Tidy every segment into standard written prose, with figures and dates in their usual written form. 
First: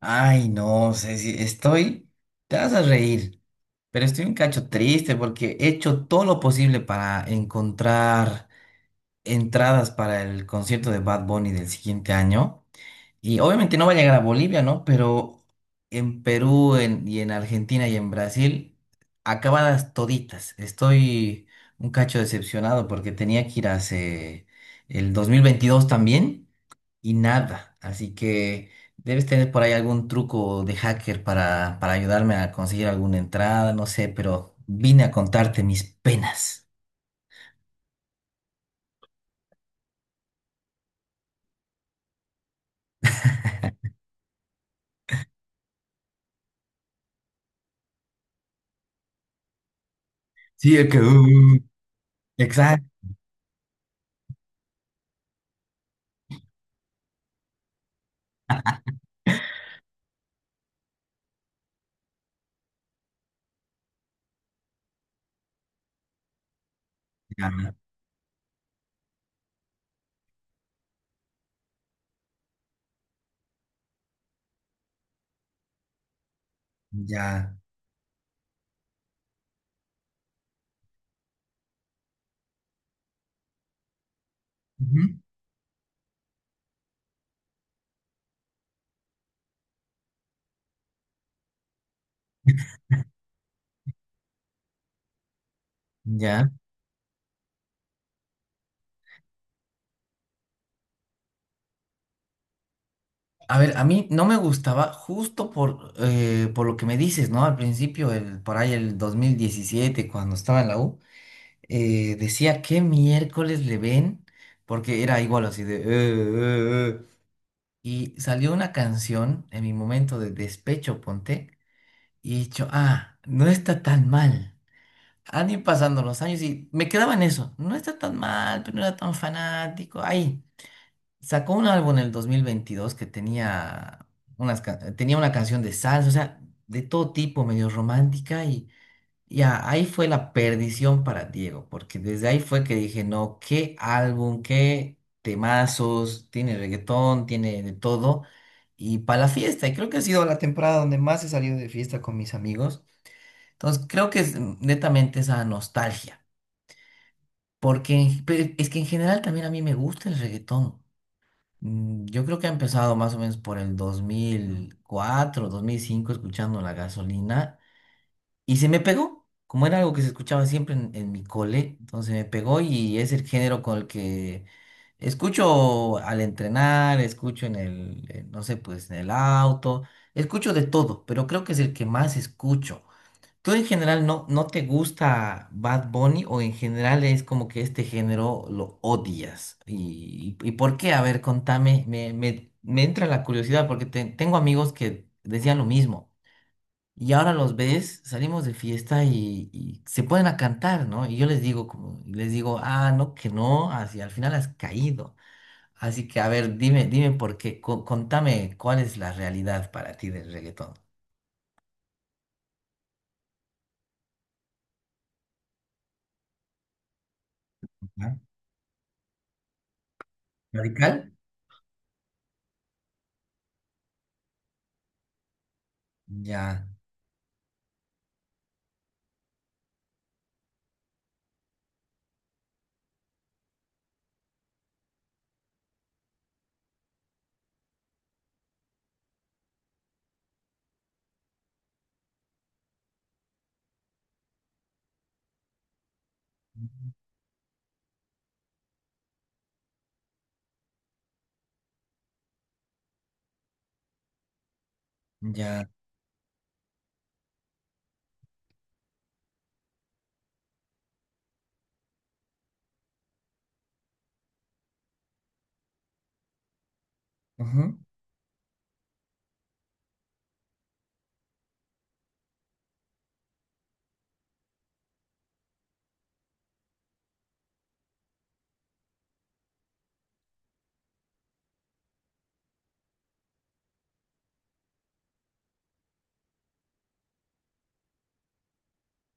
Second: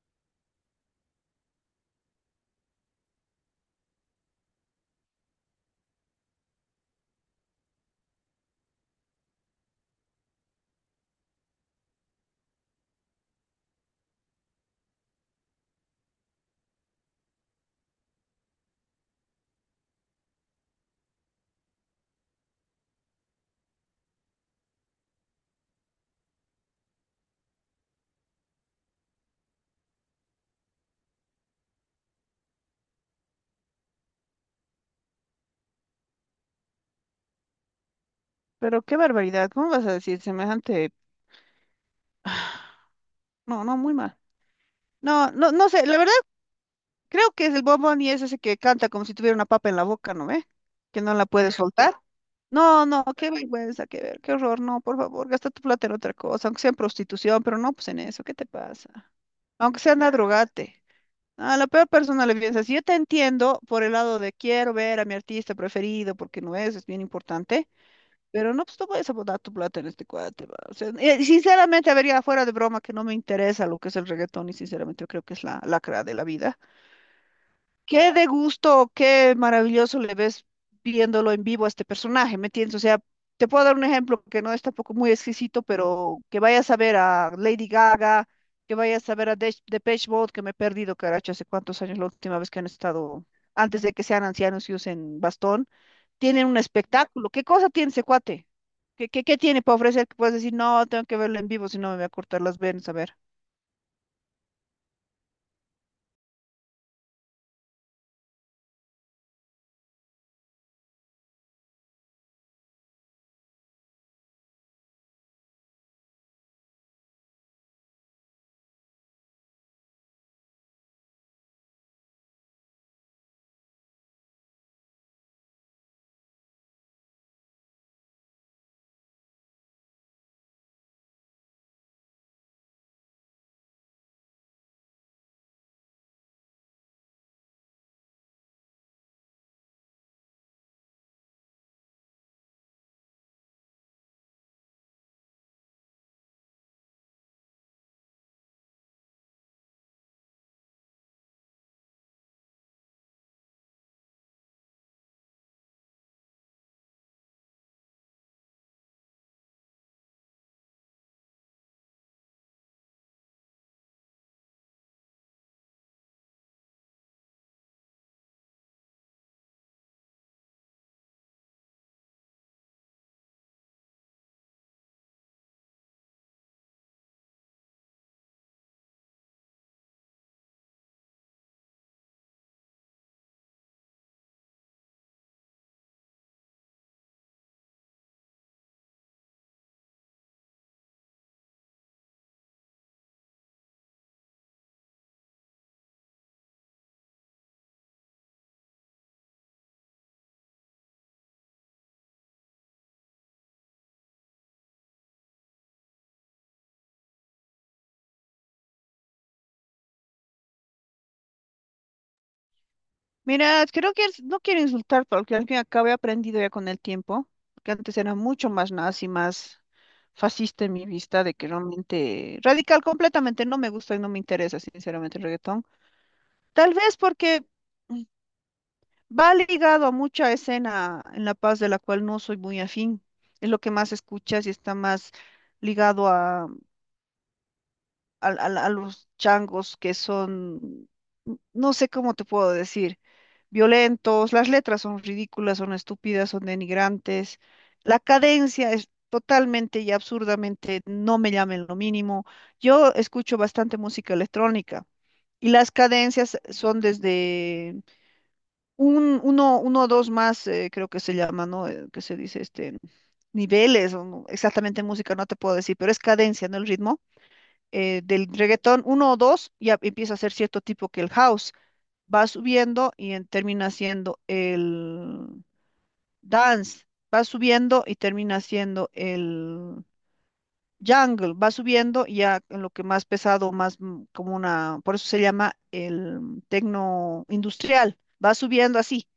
Ay, no sé si estoy, te vas a reír, pero estoy un cacho triste porque he hecho todo lo posible para encontrar entradas para el concierto de Bad Bunny del siguiente año. Y obviamente no va a llegar a Bolivia, ¿no? Pero en Perú y en Argentina y en Brasil, acabadas toditas. Estoy un cacho decepcionado porque tenía que ir hace el 2022 también y nada. Así que debes tener por ahí algún truco de hacker para ayudarme a conseguir alguna entrada, no sé, pero vine a contarte mis penas. Pero qué barbaridad, ¿cómo vas a decir semejante? No, no, muy mal. No, no, no sé, la verdad creo que es el bombón y es ese que canta como si tuviera una papa en la boca, ¿no ve? Sí, es que... Que no la puede soltar. No, Exacto. no, qué vergüenza, qué ver, qué horror, no, por favor, gasta tu plata en otra cosa, aunque sea en prostitución, pero no, pues en eso, ¿qué te pasa? Aunque sea anda a drogarte. A la peor persona le piensas, yo te entiendo por el lado de quiero ver a mi artista preferido, porque no es, es bien Ya, importante. Pero no, pues no vayas a botar tu plata en este cuate, va. O sea, sinceramente, a ver, ya fuera de broma, que no me interesa lo que es el reggaetón y sinceramente yo creo que es la lacra de la vida. ya, Qué de gusto, qué maravilloso le ves viéndolo en vivo a este personaje, ¿me entiendes? O sea, te puedo dar un ejemplo que no es tampoco ujú. muy exquisito, pero que vayas a ver a Lady Gaga, que vayas a ver a Depeche Mode, que me he perdido, caracho, hace cuántos años la última vez que han estado, antes de que sean ancianos y usen bastón, tienen Ya. un espectáculo. ¿Qué cosa tiene ese cuate? ¿Qué tiene para ofrecer que puedes decir, no, tengo que verlo en vivo, si no me voy a cortar las venas, a ver. A ver, a mí no me gustaba justo por lo que me dices, ¿no? Al principio, por ahí el 2017 cuando estaba en la U, decía qué miércoles le ven, porque era igual así de... eh". Y salió una canción en mi momento de despecho, ponte, y he dicho, ah, no está tan mal. Han ido pasando los años y me quedaba en eso, no está tan mal, pero no era tan fanático. Ahí sacó un álbum en el 2022 que tenía tenía una canción de salsa, o sea, de todo tipo, medio romántica, y ya, ahí fue la perdición para Diego, porque desde ahí fue que dije, no, qué álbum, qué temazos, tiene reggaetón, tiene de todo, y para la fiesta, y creo que ha sido la temporada donde más he salido de fiesta con mis amigos, entonces creo que es netamente esa nostalgia, porque es que en general también a mí me gusta el reggaetón. Mm, yo creo que ha empezado más o menos por el 2004, 2005 escuchando La Gasolina, y se me pegó, como era algo que se escuchaba siempre en mi cole, entonces me pegó y es el género con el que escucho al entrenar, escucho en no sé, pues en el auto, escucho de todo, pero creo que es el que más escucho. ¿Tú en general no, no te gusta Bad Bunny o en general es como que este género lo odias? ¿Y por qué? A ver, contame, me entra la curiosidad porque tengo amigos que decían lo mismo. Y ahora los ves, salimos de fiesta y se ponen a cantar, ¿no? Y yo les digo, como, les digo, ah, no, que no, así al final has caído. Así que, a ver, dime, dime por qué, contame cuál es la realidad para ti del reggaetón. Mira, creo que no quiero insultar, porque al fin y al cabo he aprendido ya con el tiempo, que antes era ¿Ya? mucho más nazi, más fascista en mi ¿Radical? vista, de que realmente radical completamente no me gusta y no me interesa, sinceramente, el reggaetón. Ya, Tal vez porque mm, va ligado a mucha escena en La Paz de la cual no soy muy afín. Es lo que más escuchas y está más ligado a, a los changos que son, no sé cómo te puedo decir. Violentos, las letras son ridículas, son estúpidas, son denigrantes, la cadencia es totalmente y absurdamente no me llamen lo mínimo. Yo escucho bastante música electrónica y ya, las cadencias son desde uno o dos más, creo que se llama, ¿no? Que se dice este niveles, o exactamente en música no te puedo decir, pero es cadencia, ¿no? El ritmo. ujú, Del reggaetón, uno o dos, ya empieza a ser cierto tipo que el house va subiendo y termina siendo el dance, va subiendo y termina siendo el jungle, va subiendo y ya en lo que más pesado, más como una, por eso se llama el tecno industrial, va subiendo así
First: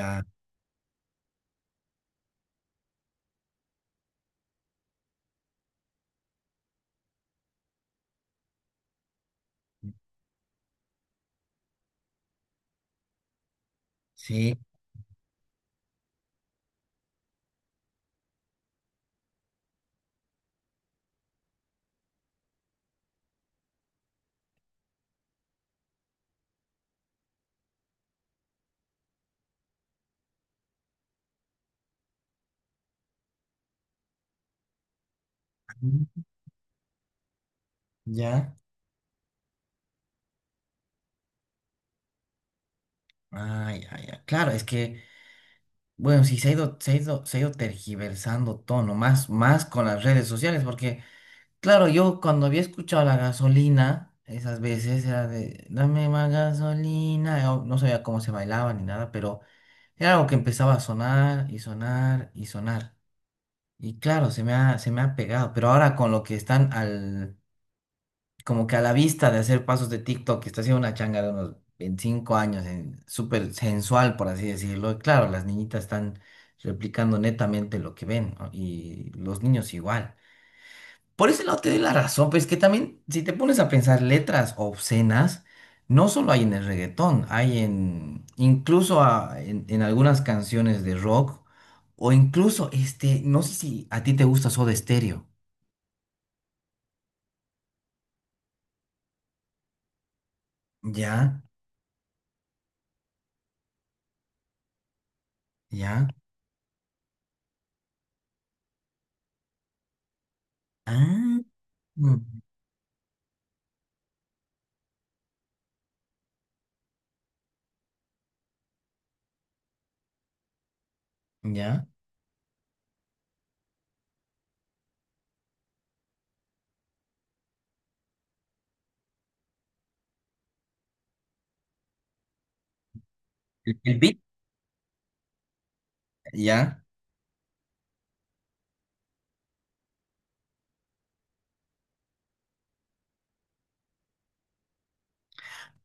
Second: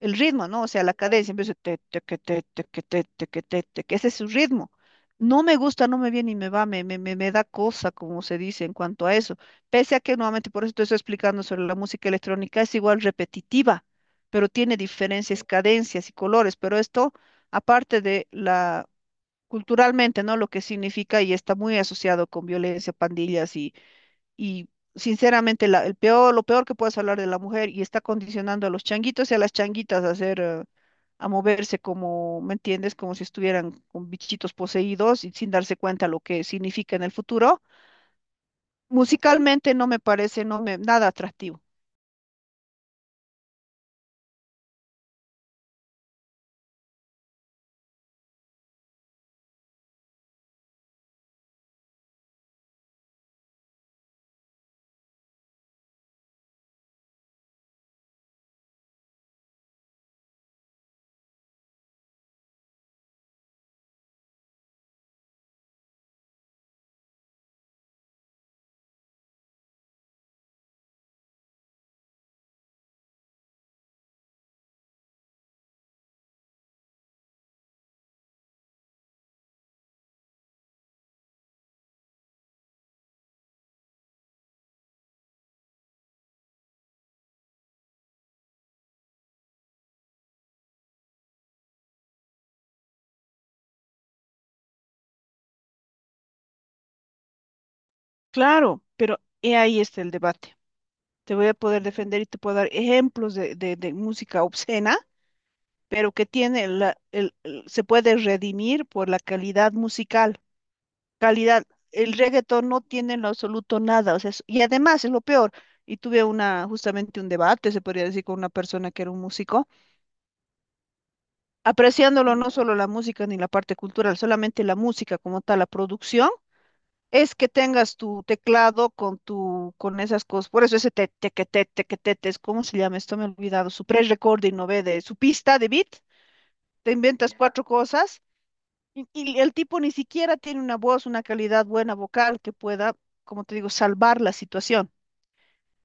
el ritmo, ¿no? O sea, la cadencia empieza te, te, que, te, que, te, que, te, que, ese es su ritmo. No me gusta, no me viene y me va, me da cosa, como se dice en cuanto a eso. Pese a que nuevamente, por eso te estoy explicando sobre la música electrónica, es igual repetitiva, pero sí, tiene diferencias, cadencias y colores, pero esto, aparte de la culturalmente, ¿no? Lo que significa y está muy asociado con violencia, pandillas y sinceramente, el peor, lo peor que puedes hablar de la mujer y está condicionando a los changuitos y a las changuitas a hacer, a moverse como, ¿me entiendes? Como si estuvieran con bichitos poseídos y sin darse cuenta lo ujú, que significa en el futuro. ya, Musicalmente no me parece, no me, nada atractivo. ah, ya, ya. Claro, es que, bueno, sí, se ha ido, se ha ido, se ha ido tergiversando todo, ¿no? Más, más con las redes sociales, porque... Claro, yo cuando había escuchado la gasolina, esas veces era de, dame más gasolina, yo no sabía cómo se bailaba ni nada, pero era algo que empezaba a sonar y sonar y sonar. Y claro, se me ha pegado, pero ahora con lo que están al, como que a la vista de hacer pasos de TikTok, que está haciendo una changa de unos 25 años, súper sensual, por así decirlo, y claro, las niñitas están replicando netamente lo que ven, ¿no? Y los niños igual. Por ese lado te doy la razón, pues que también, si te pones a pensar letras obscenas, no solo hay en el reggaetón, hay en, incluso en algunas canciones de rock, o incluso, este, no sé si a ti te gusta Soda Stereo. Claro, pero he ahí está el debate. Te Ya, voy a poder defender y te puedo dar ejemplos de, de música obscena, ya. pero que tiene se puede redimir por la calidad musical. Ah, Calidad. El mm, reggaetón no tiene en lo absoluto nada, o sea, y además es lo peor. Y tuve una, justamente un debate, se podría decir, con una persona que era un músico, ya. apreciándolo no solo la música ni la parte cultural, solamente la música como tal, la producción, es que tengas tu teclado con tu, con esas cosas, por eso ese te, tequete, tequetete, ¿cómo se llama esto? Me he olvidado, El, su el beat. pre-recording, ¿no ve? De su pista de beat, Ya. te inventas cuatro cosas. Y el tipo ni siquiera tiene una voz, una calidad buena vocal que pueda, como te digo, salvar la situación.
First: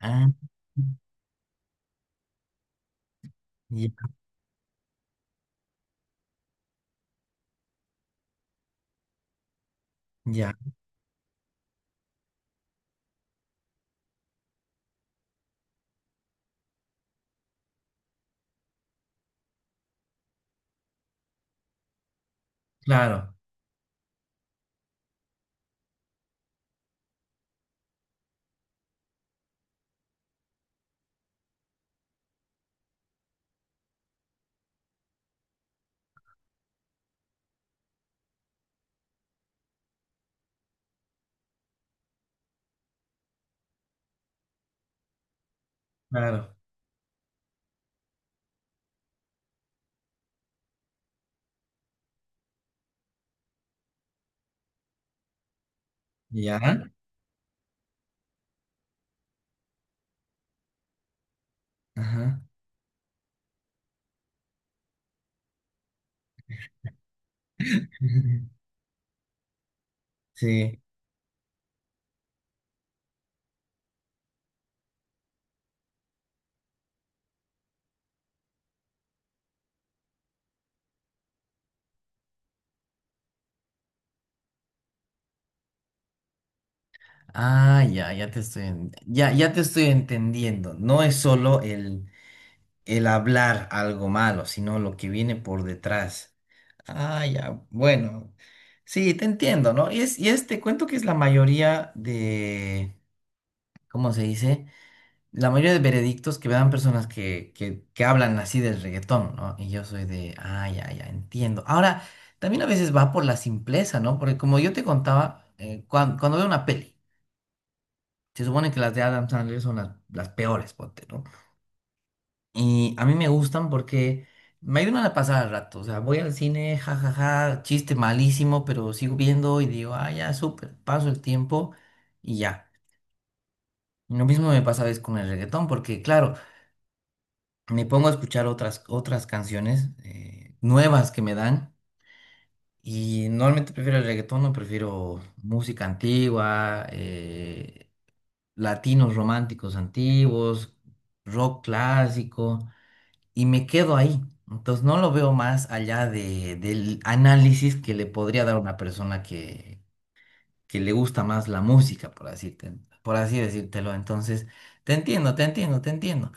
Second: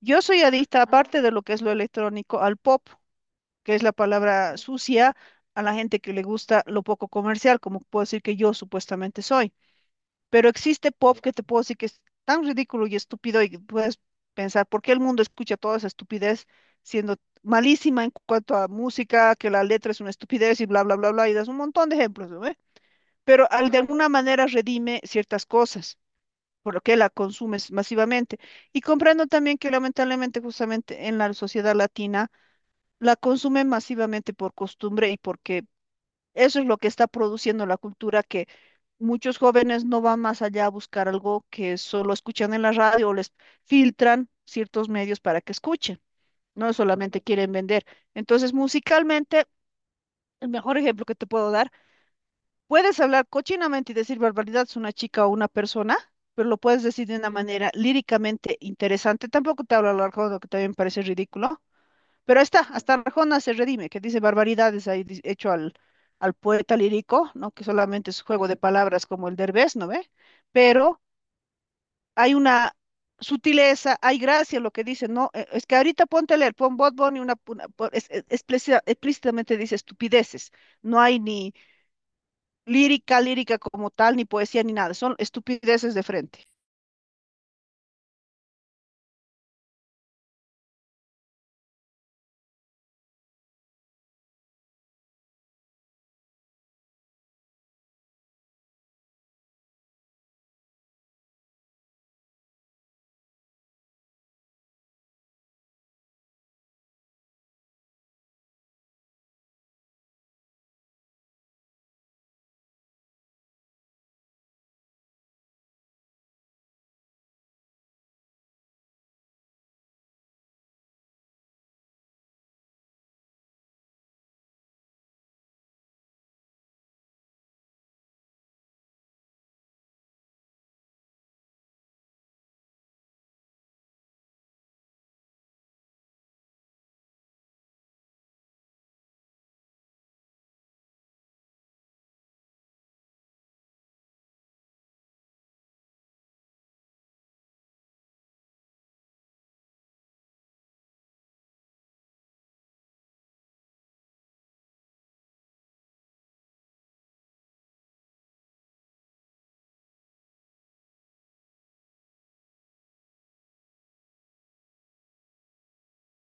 Yo Ah, soy adicta, aparte de lo que es lo electrónico, al pop, que es la ya, palabra sucia a la gente que le gusta lo poco comercial, como puedo decir que yo supuestamente soy. Pero ya. existe pop que te puedo decir que es tan ridículo y estúpido y puedes pensar, ¿por qué el mundo escucha toda esa estupidez siendo malísima en cuanto a música, que la letra es una estupidez y bla, bla, bla, bla? Y das un montón de ejemplos, ¿no? Claro, Pero al de alguna manera redime ciertas cosas, por lo que la consumes masivamente. Y comprendo también que lamentablemente justamente en la sociedad latina la consumen masivamente por costumbre y porque eso es lo que está produciendo la cultura, que muchos jóvenes no van más allá a buscar algo que solo escuchan en la radio o les filtran ciertos medios para que escuchen, claro. no solamente quieren vender. Entonces, musicalmente, el mejor ejemplo que te puedo dar. Puedes hablar cochinamente y decir barbaridades a una chica o una persona, pero lo Ya. puedes decir de una manera líricamente interesante. Tampoco te hablo a lo Arjona, que también parece ridículo, pero Ajá. ahí está, hasta Arjona se redime, que dice barbaridades ahí hecho al, al poeta lírico, ¿no? Que solamente es juego de palabras como el Derbez, ¿no ve? Sí. Pero hay una sutileza, hay gracia en lo que dice, ¿no? Es que ahorita ponte a leer, pon Bad Bunny una, explícitamente dice estupideces, no hay ni lírica, lírica como tal, ni poesía, ni nada. Son estupideces de frente. Ah, ya, ya te estoy, ya, ya te estoy entendiendo. No es solo el hablar algo malo, sino lo que viene por detrás. Ah, ya, bueno. Sí, te entiendo, ¿no? Y es, te cuento que es la mayoría de, ¿cómo se dice? La mayoría de veredictos que me dan personas que hablan así del reggaetón, ¿no? Y yo soy de, ah, ya, ya, entiendo. Ahora, también a veces va por la simpleza, ¿no? Porque como yo te contaba, cuando veo una peli. Se supone que las de Adam Sandler son las peores, ponte, ¿no? Y a mí me gustan porque me ayudan a pasar al rato. O sea, voy al cine, jajaja, chiste malísimo, pero sigo viendo y digo, ah, ya, súper, paso el tiempo y ya. Y lo mismo me pasa a veces con el reggaetón, porque claro, me pongo a escuchar otras canciones nuevas que me dan. Y normalmente prefiero el reggaetón, no prefiero música antigua, latinos románticos antiguos, rock clásico. Y me quedo ahí. Entonces no lo veo más allá de, del análisis que le podría dar una persona que le gusta más la música, por así decírtelo. Entonces, te entiendo, te entiendo, te entiendo.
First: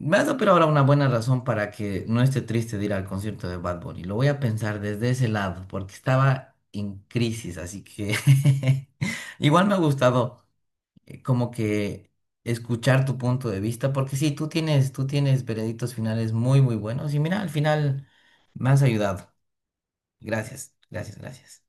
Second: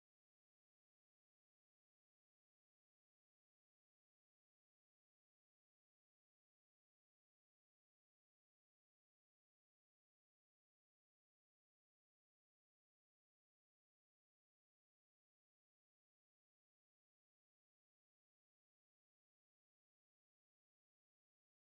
Me has dado pero ahora una buena razón para que no esté triste de ir al concierto de Bad Bunny. Lo voy a pensar desde ese lado, porque estaba en crisis, así que igual me ha gustado como que escuchar tu punto de vista, porque sí, tú tienes veredictos finales muy, muy buenos y mira, al final me has ayudado. Gracias, gracias, gracias.